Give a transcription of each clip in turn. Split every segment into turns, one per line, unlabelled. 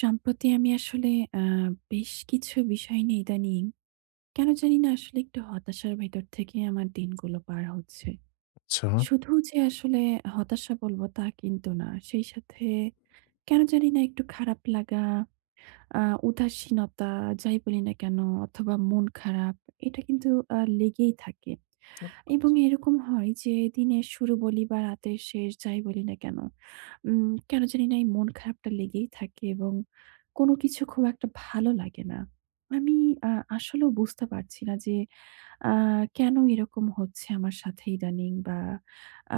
সম্প্রতি আমি আসলে আ বেশ কিছু বিষয় নিয়ে ইদানিং কেন জানিনা আসলে একটু হতাশার ভেতর থেকে আমার দিনগুলো পার হচ্ছে।
আচ্ছা।
শুধু যে আসলে হতাশা বলবো তা কিন্তু না। সেই সাথে কেন জানিনা একটু খারাপ লাগা, আ উদাসীনতা যাই বলি না কেন? অথবা, মন খারাপ এটা কিন্তু আ লেগেই থাকে।
[unintelligible]
এবং এরকম হয় যে দিনের শুরু বলি বা, রাতের শেষ, যাই বলি না কেন? উম কেন জানিনা এই মন খারাপটা লেগেই থাকে এবং কোন কিছু খুব একটা ভালো লাগে না। আমি আ আসলেও বুঝতে পারছি না যে আ কেন এরকম হচ্ছে আমার সাথে ইদানিং বা,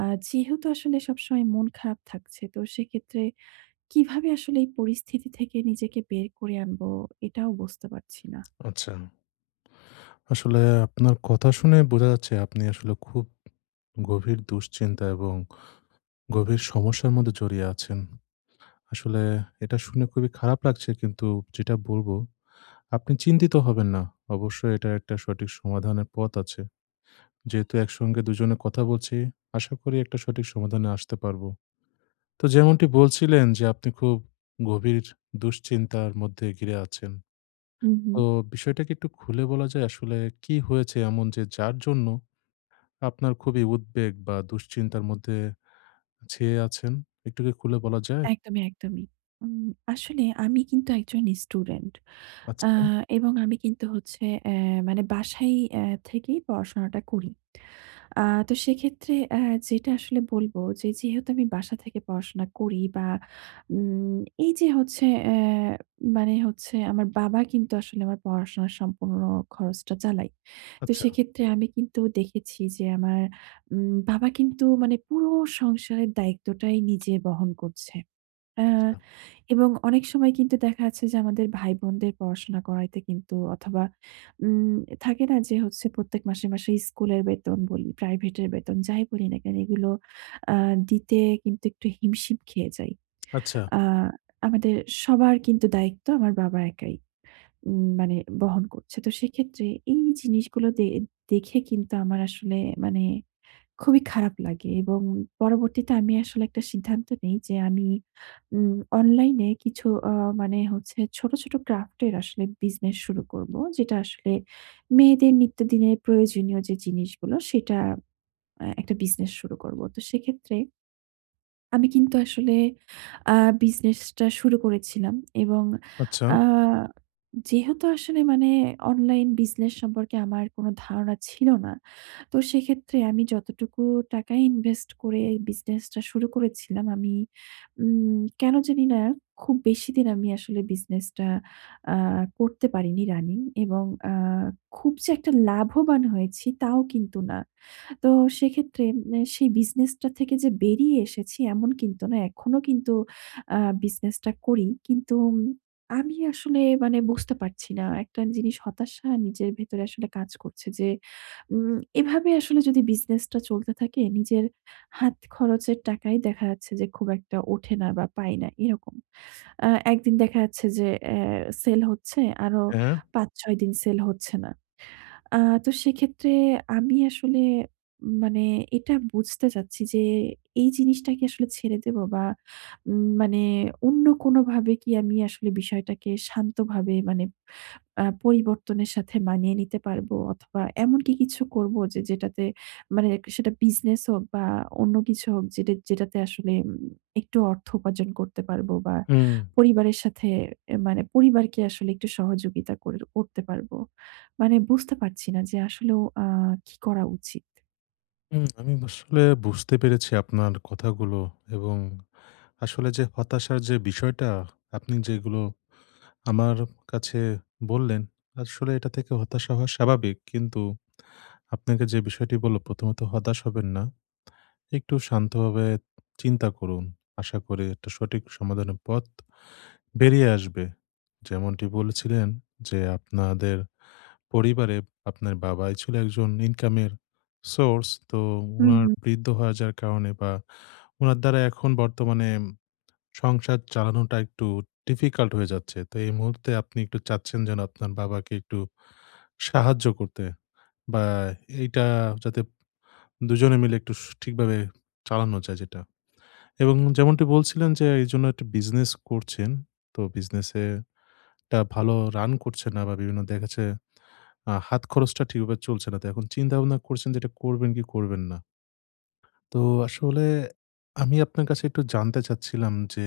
আ যেহেতু আসলে সবসময় মন খারাপ থাকছে, তো সেক্ষেত্রে কিভাবে আসলে এই পরিস্থিতি থেকে নিজেকে বের করে আনবো? এটাও বুঝতে পারছি না।
আচ্ছা। আসলে আপনার কথা শুনেই বোঝা যাচ্ছে আপনি আসলে খুব গভীর দুশ্চিন্তা এবং গভীর সমস্যার মধ্যে জড়িয়ে আছেন। আসলে এটা শুনে খুবই খারাপ লাগছে। কিন্তু যেটা বলবো আপনি চিন্তিত হবেন না। অবশ্যই এটা একটা সঠিক সমাধানের পথ আছে। যেহেতু একসঙ্গে দুজনে কথা বলছি, আশা করি একটা সঠিক সমাধানে আসতে পারবো। তো যেমনটি বলছিলেন যে, আপনি খুব গভীর দুশ্চিন্তার মধ্যে ঘিরে আছেন।
হু,
তো
হু।
বিষয়টাকে একটু খুলে বলা যায় আসলে কি হয়েছে এমন যে যার জন্য আপনার খুবই উদ্বেগ বা, দুশ্চিন্তার মধ্যে ছেয়ে আছেন? একটু কি খুলে বলা যায়?
একদমই, একদমই। উম আসলে আমি কিন্তু একজন স্টুডেন্ট আ
আচ্ছা।
এবং আমি কিন্তু হচ্ছে অ্যা মানে বাসায় এ থেকেই পড়াশোনাটা করি। আ তো সেক্ষেত্রে অ্যা যেটা আসলে বলবো যে, যেহেতু আমি বাসা থেকে পড়াশোনা করি বা, উম এইযে হচ্ছে অ্যা মানে হচ্ছে আমার বাবা কিন্তু আসলে আমার পড়াশোনার সম্পূর্ণ খরচটা চালায়। তো
আচ্ছা।
সেইক্ষেত্রে আমি কিন্তু দেখেছি যে আমার উম বাবা কিন্তু মানে পুরো সংসারের দায়িত্বটাই নিজে বহন করছে। অ্যা
আচ্ছা।
এবং অনেক সময় কিন্তু দেখা যাচ্ছে যে আমাদের ভাই বোনদের পড়াশোনা করাইতে কিন্তু অথবা, উম থাকে না? যে হচ্ছে প্রত্যেক মাসে, মাসে স্কুলের বেতন বলি, প্রাইভেটের বেতন যাই বলি না কেন এগুলো অ্যা দিতে কিন্তু একটু হিমশিম খেয়ে যাই।
আচ্ছা।
আ আমাদের সবার কিন্তু দায়িত্ব আমার বাবা একাই উম মানে বহন করছে। তো সেক্ষেত্রে এই জিনিসগুলো দে দেখে কিন্তু আমার আসলে মানে খুবই খারাপ লাগে। এবং পরবর্তীতে আমি আসলে একটা সিদ্ধান্ত নেই যে, আমি উম অনলাইনে কিছু অ্যা মানে হচ্ছে ছোট, ছোট ক্রাফটের আসলে বিজনেস শুরু করবো। যেটা আসলে মেয়েদের নিত্যদিনের প্রয়োজনীয় যে জিনিসগুলো, সেটা আ একটা বিজনেস শুরু করবো। তো সেক্ষেত্রে আমি কিন্তু আসলে আ বিজনেসটা শুরু করেছিলাম এবং
আচ্ছা।
আ যেহেতু আসলে মানে অনলাইন বিজনেস সম্পর্কে আমার কোন ধারণা ছিল না। তো সেইক্ষেত্রে আমি যতটুকু টাকা ইনভেস্ট করে বিজনেসটা শুরু করেছিলাম আমি উম কেন জানি না খুব বেশিদিন আমি আসলে বিজনেসটা আ করতে পারিনি রানিং এবং আ খুব যে একটা লাভবান হয়েছি তাও কিন্তু না। তো সেইক্ষেত্রে মানে সেই বিজনেসটা থেকে যে বেরিয়ে এসেছি এমন কিন্তু না, এখনো কিন্তু আ বিজনেসটা করি। কিন্তু উম আমি আসলে মানে বুঝতে পারছি না একটা জিনিস হতাশা নিজের ভেতরে আসলে কাজ করছে যে উম এভাবে আসলে যদি বিজনেসটা চলতে থাকে, নিজের হাত খরচের টাকাই দেখা যাচ্ছে যে খুব একটা ওঠে না বা, পাই না, এরকম। আ ১ দিন দেখা যাচ্ছে যে এ সেল হচ্ছে, আরো
হ্যাঁ।
৫-৬ দিন সেল হচ্ছে না। আ তো সেক্ষেত্রে আমি আসলে মানে এটা বুঝতে চাচ্ছি যে, এই জিনিসটা কি আসলে ছেড়ে দেব বা, উম মানে অন্য কোনোভাবে কি আমি আসলে বিষয়টাকে শান্তভাবে মানে আ পরিবর্তনের সাথে মানিয়ে নিতে পারবো অথবা, এমনকি কিছু করবো যে, যেটাতে মানে এক সে সেটা বিজনেস হোক বা, অন্য কিছু হোক যেটা যেটাতে আসলে উম একটু অর্থ উপার্জন করতে পারবো বা,
হুম।
পরিবারের সাথে এ মানে পরিবারকে আসলে একটু সহযোগিতা কর করতে পারবো। মানে বুঝতে পারছি না যে আসলেও আ কি করা উচিত?
উম আমি আসলে বুঝতে পেরেছি আপনার কথাগুলো এবং আসলে যে হতাশার যে বিষয়টা আপনি যেগুলো আমার কাছে বললেন, আসলে এটা থেকে হতাশা হওয়া স্বাভাবিক। কিন্তু আপনাকে যে বিষয়টি বললাম, প্রথমত হতাশ হবেন না। একটু শান্তভাবে চিন্তা করুন। আশা করি একটা সঠিক সমাধানের পথ বেরিয়ে আসবে। যেমনটি বলছিলেন যে, আপনাদের পরিবারে আপনার বাবাই ছিল একজন ইনকামের source, তো
হু,
উনার
হু।
বৃদ্ধ হয়ে যাওয়ার কারণে বা, উনার দ্বারা এখন বর্তমানে উম সংসার চালানোটা একটু difficult হয়ে যাচ্ছে। তো এই মুহূর্তে আপনি একটু চাচ্ছেন যেন, আপনার বাবাকে একটু সাহায্য করতে বা, এইটা যাতে দুজনে মিলে একটু সু ঠিকভাবে চালানো যায় যেটা। এবং যেমনটি বলছিলেন যে এইজন্য একটা বিজনেস করছেন। তো বিজনেসে টা ভালো run করছে না বা, বিভিন্ন দেখা যাচ্ছে, আ হাত খরচটা ঠিকভাবে চলছে না। তো এখন চিন্তা-ভাবনা করছেন যে এটা করবেন কি করবেন না। তো আসলে আমি আপনার কাছে একটু জানতে চাচ্ছিলাম যে,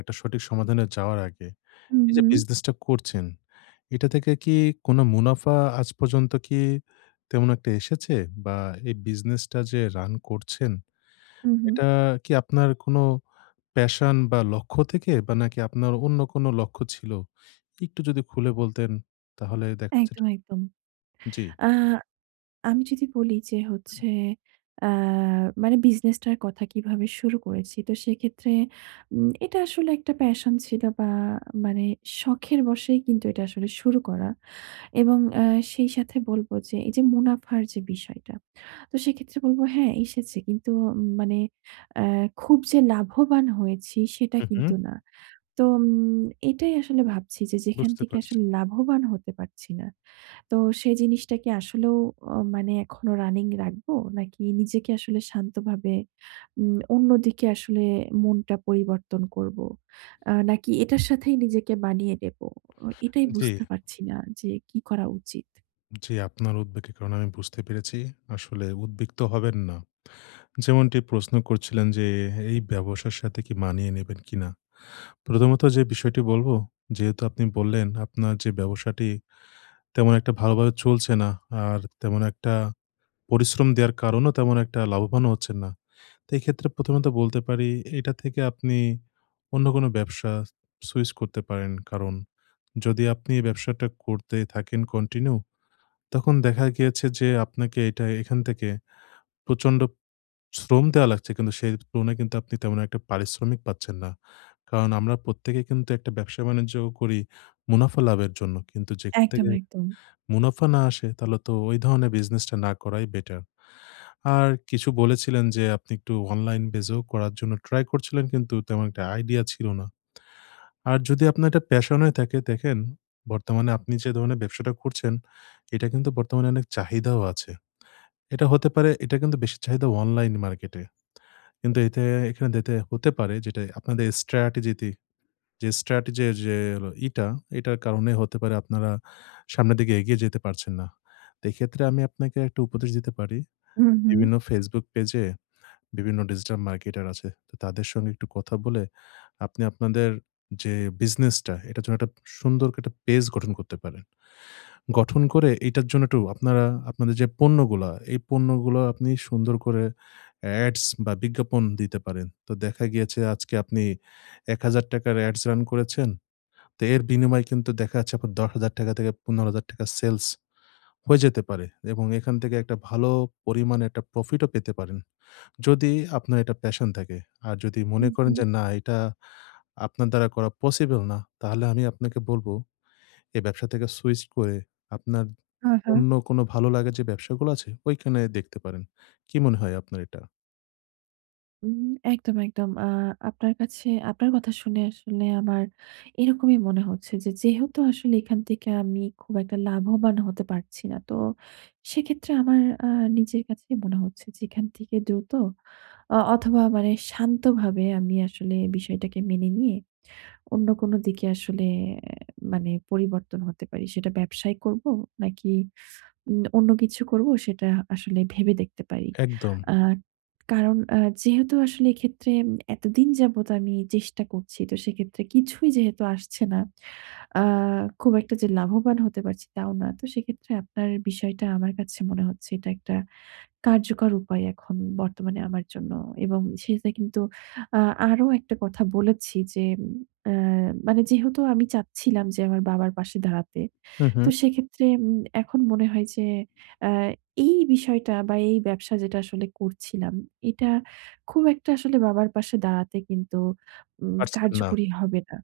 একটা সঠিক সমাধানে যাওয়ার আগে,
হু,
এইযে
হু।
বিজনেসটা করছেন, এটা থেকে কি কোন মুনাফা আজ পর্যন্ত কি তেমন একটা এসেছে? বা, এই বিজনেসটা যে run করছেন,
হু ,হু।
এটা কি আপনার কোন passion বা, লক্ষ্য থেকে বা, নাকি আপনার অন্য কোন লক্ষ্য ছিল? একটু যদি খুলে বলতেন তাহলে দেখা যেত
একদম, একদম।
জ্বী।
আ আমি যদি বলি যে হচ্ছে, আ মানে বিজনেসটার কথা কিভাবে শুরু করেছি। তো সেক্ষেত্রে উম এটা আসলে একটা passion ছিল বা, মানে শখের বসেই কিন্তু এটা আসলে শুরু করা। এবং আ সেই সাথে বলবো যে এইযে মুনাফার যে বিষয়টা। তো সেক্ষেত্রে বলবো, "হ্যাঁ, এসেছে।" কিন্তু অ মানে অ্যা খুব যে লাভবান হয়েছি, সেটা
হু, হু।
কিন্তু না। তো অম এটাই আসলে ভাবছি যে যেখান
বুঝতে
থেকে
পারছি।
আসলে লাভবান হতে পারছি না। তো সেই জিনিসটা কি আসলেও আ মানে এখনো running রাখবো? নাকি নিজেকে আসলে শান্তভাবে উম অন্যদিকে আসলে মনটা পরিবর্তন করবো? আ নাকি এটার সাথেই নিজেকে মানিয়ে নেব? ও এটাই
জ্বী।
বুঝতে পারছি না যে, কি করা উচিত?
জ্বী। আপনার উদ্বেগের কারণ আমি বুঝতে পেরেছি, আসলে উদ্বিগ্ন হবেন না। যেমনটি প্রশ্ন করছিলেন যে, এই ব্যবসার সাথে কি মানিয়ে নিবেন কিনা? প্রথমত যে বিষয়টি বলব, যেহেতু আপনি বললেন, আপনার যে ব্যবসাটি, তেমন একটা ভালোভাবে চলছে না, আর তেমন একটা পরিশ্রম দেয়ার কারণও তেমন একটা লাভবান হচ্ছেন না। তাই এই ক্ষেত্রে প্রথমত বলতে পারি, এইটা থেকে আপনি, অন্য কোন ব্যবসা সুইচ করতে পারেন। কারণ, যদি আপনি ব্যবসাটা করতেই থাকেন কন্টিনিউ, তখন দেখা গিয়েছে যে, আপনাকে এটা এখান থেকে প্রচন্ড শ্রম দেয়া লাগছে, কিন্তু সেই তুলনায় কিন্তু আপনি, তেমন একটা পারিশ্রমিক পাচ্ছেন না। কারণ, আমরা প্রত্যেকে কিন্তু একটা ব্যবসা বাণিজ্যও করি, মুনাফা লাভের জন্য। কিন্তু যেখান
একদম,
থেকে
একদম।
মুনাফা না আসে, তাহলে তো, ওই ধরণের বিজনেসটা না করাই বেটার। আর কিছু বলেছিলেন যে, আপনি একটু অনলাইন বেজ ও করার জন্য ট্রাই করছিলেন কিন্তু তেমন একটা আইডিয়া ছিল না। আর যদি আপনার এটা প্যাশন হয়ে থাকে, দেখেন বর্তমানে আপনি যে ধরনের ব্যবসাটা করছেন, এটা কিন্তু বর্তমানে অনেক চাহিদাও আছে। এটা হতে পারে, এটা কিন্তু বেশি চাহিদা অনলাইন মার্কেট এ। কিন্তু এতে এখান দেতে হতে পারে যেটা আপনাদের strategy যে strategy যে ইটা এটার কারণে হতে পারে আপনারা সামনের দিকে এগিয়ে যেতে পারছেন না। তে এক্ষেত্রে আমি আপনাকে একটা উপদেশ দিতে পারি।
হুম, হুম।
বিভিন্ন Facebook পেজে, বিভিন্ন digital marketer আছে। তো তাদের সঙ্গে একটু কথা বলে, আপনি আপনাদের যে বিজনেসটা, এটার জন্য একটা সুন্দর করে একটা পেজ গঠন করতে পারেন। গঠন করে, এইটার জন্য একটু আপনারা, আপনাদের যে পণ্যগুলা, এই পণ্যগুলা আপনি সুন্দর করে ads বা বিজ্ঞাপন দিতে পারেন। তো দেখা গিয়েছে, আজকে আপনি ৳১,০০০ ads রান করেছেন। তে এর বিনিময়ে কিন্তু দেখা যাচ্ছে, আপনার ৳১০,০০০ থেকে ৳১৫,০০০ সেলস হয়ে যেতে পারে। এবং এখান থেকে একটা ভালো পরিমাণে একটা প্রফিটও পেতে পারেন। যদি আপনার এটা passion থাকে। আর যদি
হুম,
মনে করেন
হুম।
যে না, এটা আপনার দ্বারা করা পসিবল না, তাহলে আমি আপনাকে বলব, এই ব্যবসা থেকে সুইচ করে, আপনার
হা, হা।
অন্য কোন ভালো লাগে যে ব্যবসাগুলো আছে, ওইখানে দেখতে পারেন। কি মনে হয় আপনার এটা?
উম একদম, একদম। আ আপনার কাছে আপনার কথা শুনে আসলে আমার এরকমই মনে হচ্ছে। যে, যেহেতু আসলে এখান থেকে আমি খুব একটা লাভবান হতে পারছি না। তো সেক্ষেত্রে আমার আ নিজের কাছেই মনে হচ্ছে যে এখান থেকে দ্রুত অ অথবা মানে শান্তভাবে আমি আসলে বিষয়টাকে মেনে নিয়ে অন্য কোনো দিকে আসলে এ মানে পরিবর্তন হতে পারি। সেটা ব্যবসায় করবো নাকি উম অন্য কিছু করবো সেটা আসলে ভেবে দেখতে পারি।
একদম।
আ কারণ আ যেহেতু আসলে এক্ষেত্রে এম এতদিন যাবৎ আমি চেষ্টা করছি তো সেক্ষেত্রে কিছুই যেহেতু আসছে না। আ খুব একটা যে লাভবান হতে পারছি তাও না। তো সেক্ষেত্রে আপনার বিষয়টা আমার কাছে মনে হচ্ছে এটা একটা কার্যকর উপায় এখন বর্তমানে আমার জন্য। এবং সেটা কিন্তু আ আরো একটা কথা বলেছি যে অ্যা মানে যেহেতু আমি চাচ্ছিলাম যে আমার বাবার পাশে দাঁড়াতে।
হুম,
তো
হুম।
সেক্ষেত্রে উম এখন মনে হয় যে আ এই বিষয়টা বা এই ব্যবসা যেটা আসলে করছিলাম, এটা খুব একটা আসলে বাবার পাশে দাঁড়াতে কিন্তু ম
পারছেন না।
কার্যকরী হবে না।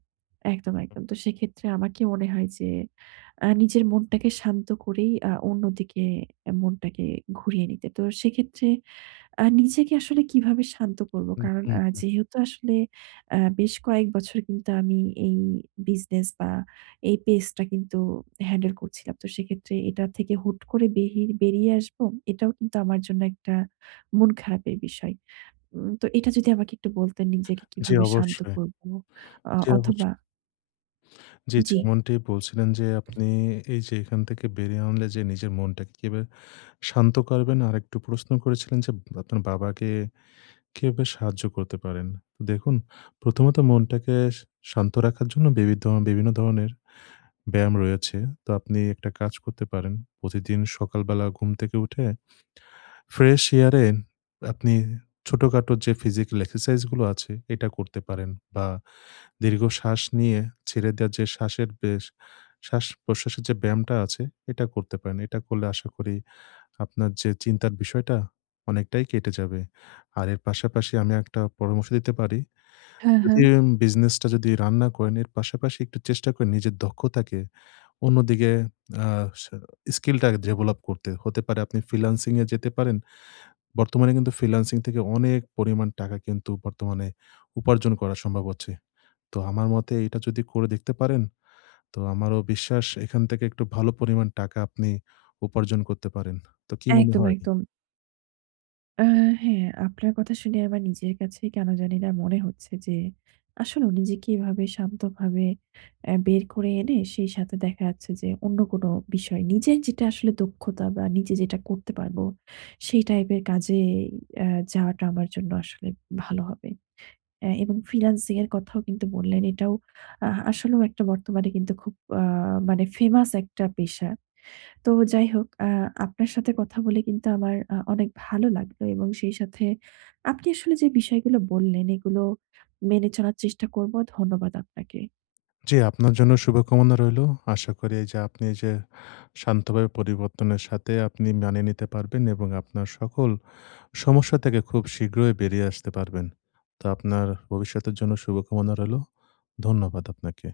একদম, একদম। তো সেক্ষেত্রে আমাকে মনে হয় যে এ নিজের মনটাকে শান্ত করেই আ অন্যদিকে মনটাকে ঘুরিয়ে নিতে। তো সেক্ষেত্রে আ নিজেকে আসলে কিভাবে শান্ত করবো?
হুম,
কারণ
হুম,
আ
হুম।
যেহেতু আসলে আ বেশ কয়েক বছর কিন্তু আমি এই বিজনেস বা এই পেজটা কিন্তু হ্যান্ডেল করছিলাম তো সেক্ষেত্রে এটা থেকে হুট করে বেহি বেরিয়ে আসবো! এটাও কিন্তু আমার জন্য একটা মন খারাপের বিষয়। উম তো এটা যদি আমাকে একটু বলতেন নিজেকে
জি,
কিভাবে শান্ত
অবশ্যই।
করবো অ
জি, অবশ
অথবা
জি,
জি।
যেমনটি বলছিলেন যে ,আপনি এইযে এখান থেকে বেরিয়ে আনলে যে নিজের মনটাকে কিভাবে শান্ত করবেন? আরেকটু প্রশ্ন করেছিলেন যে উম আপনার বাবাকে কিভাবে সাহায্য করতে পারেন? দেখুন প্রথমত মনটাকে শান্ত রাখার জন্য বিবি ধরন বিভিন্ন ধরনের ব্যায়াম রয়েছে। তো আপনি একটা কাজ করতে পারেন প্রতিদিন সকালবেলা ঘুম থেকে উঠে ফ্রেশ এয়ার এ আপনি ছোটখাটো যে ফিজিক্যাল এক্সারসাইজ গুলো আছে এটা করতে পারেন। বা দীর্ঘশ্বাস নিয়ে ছেড়ে দেওয়া যে শ্বাসের, বেশ শ্বাস-প্রশ্বাসের যে ব্যায়ামটা আছে এটা করতে পারেন। এটা করলে আশা করি আপনার যে চিন্তার বিষয়টা অনেকটাই কেটে যাবে। আর এর পাশাপাশি আমি একটা পরামর্শ দিতে পারি।
হ্যা, হ্যা।
যদি উম বিজনেস টা যদি রান না করেন। এর পাশাপাশি একটু চেষ্টা করেন নিজের দক্ষতাকে অন্যদিকে আ স স্কিলটা আগে ডেভেলাপ করতে। হতে পারে আপনি ফ্রিল্যান্সিং এ যেতে পারেন। বর্তমানে কিন্তু ফ্রিল্যান্সিং থেকে অনেক পরিমাণ টাকা কিন্তু বর্তমানে উপার্জন করা সম্ভব হচ্ছে। তো আমার মতে এটা যদি করে দেখতে পারেন, তো আমারও বিশ্বাস এখান থেকে একটু ভালো পরিমাণ টাকা আপনি উপার্জন করতে পারেন। তো কি মনে
একদম,
হয়?
একদম। আ হ্যা, আপনার কথা শুনে আমার নিজের কাছে কেন জানিনা মনে হচ্ছে যে আসলেও নিজেকে এভাবে শান্তভাবে এ বের করে এনে সেই সাথে দেখা যাচ্ছে যে, অন্য কোনো বিষয় নিজের যেটা আসলে দক্ষতা বা নিজে যেটা করতে পারবো, সেই টাইপের কাজেই অ্যা যাওয়াটা আমার জন্য আসলে ভালো হবে। অ্যা এবং ফ্রিল্যান্সিং এর কথাও কিন্তু বললেন এটাও আ আসলেও একটা বর্তমানে কিন্তু খুব আ মানে ফেমাস একটা পেশা। তো যাই হোক আ আপনার সাথে কথা বলে কিন্তু আমার আ অনেক ভালো লাগবে। এবং সেই সাথে আপনি আসলে যে বিষয়গুলো বললেন এগুলো মেনে চলার চেষ্টা করবো, ধন্যবাদ আপনাকে।
জি, আপনার জন্য শুভকামনা রইলো। আশা করি এইযে আপনি এইযে শান্তভাবে পরিবর্তনের সাথে আপনি মানিয়ে নিতে পারবেন। এবং আপনার সকল সমস্যা থেকে খুব শীঘ্রই বেরিয়ে আসতে পারবেন। তো আপনার ভবিষ্যতের জন্য শুভকামনা রইলো। ধন্যবাদ আপনাকে।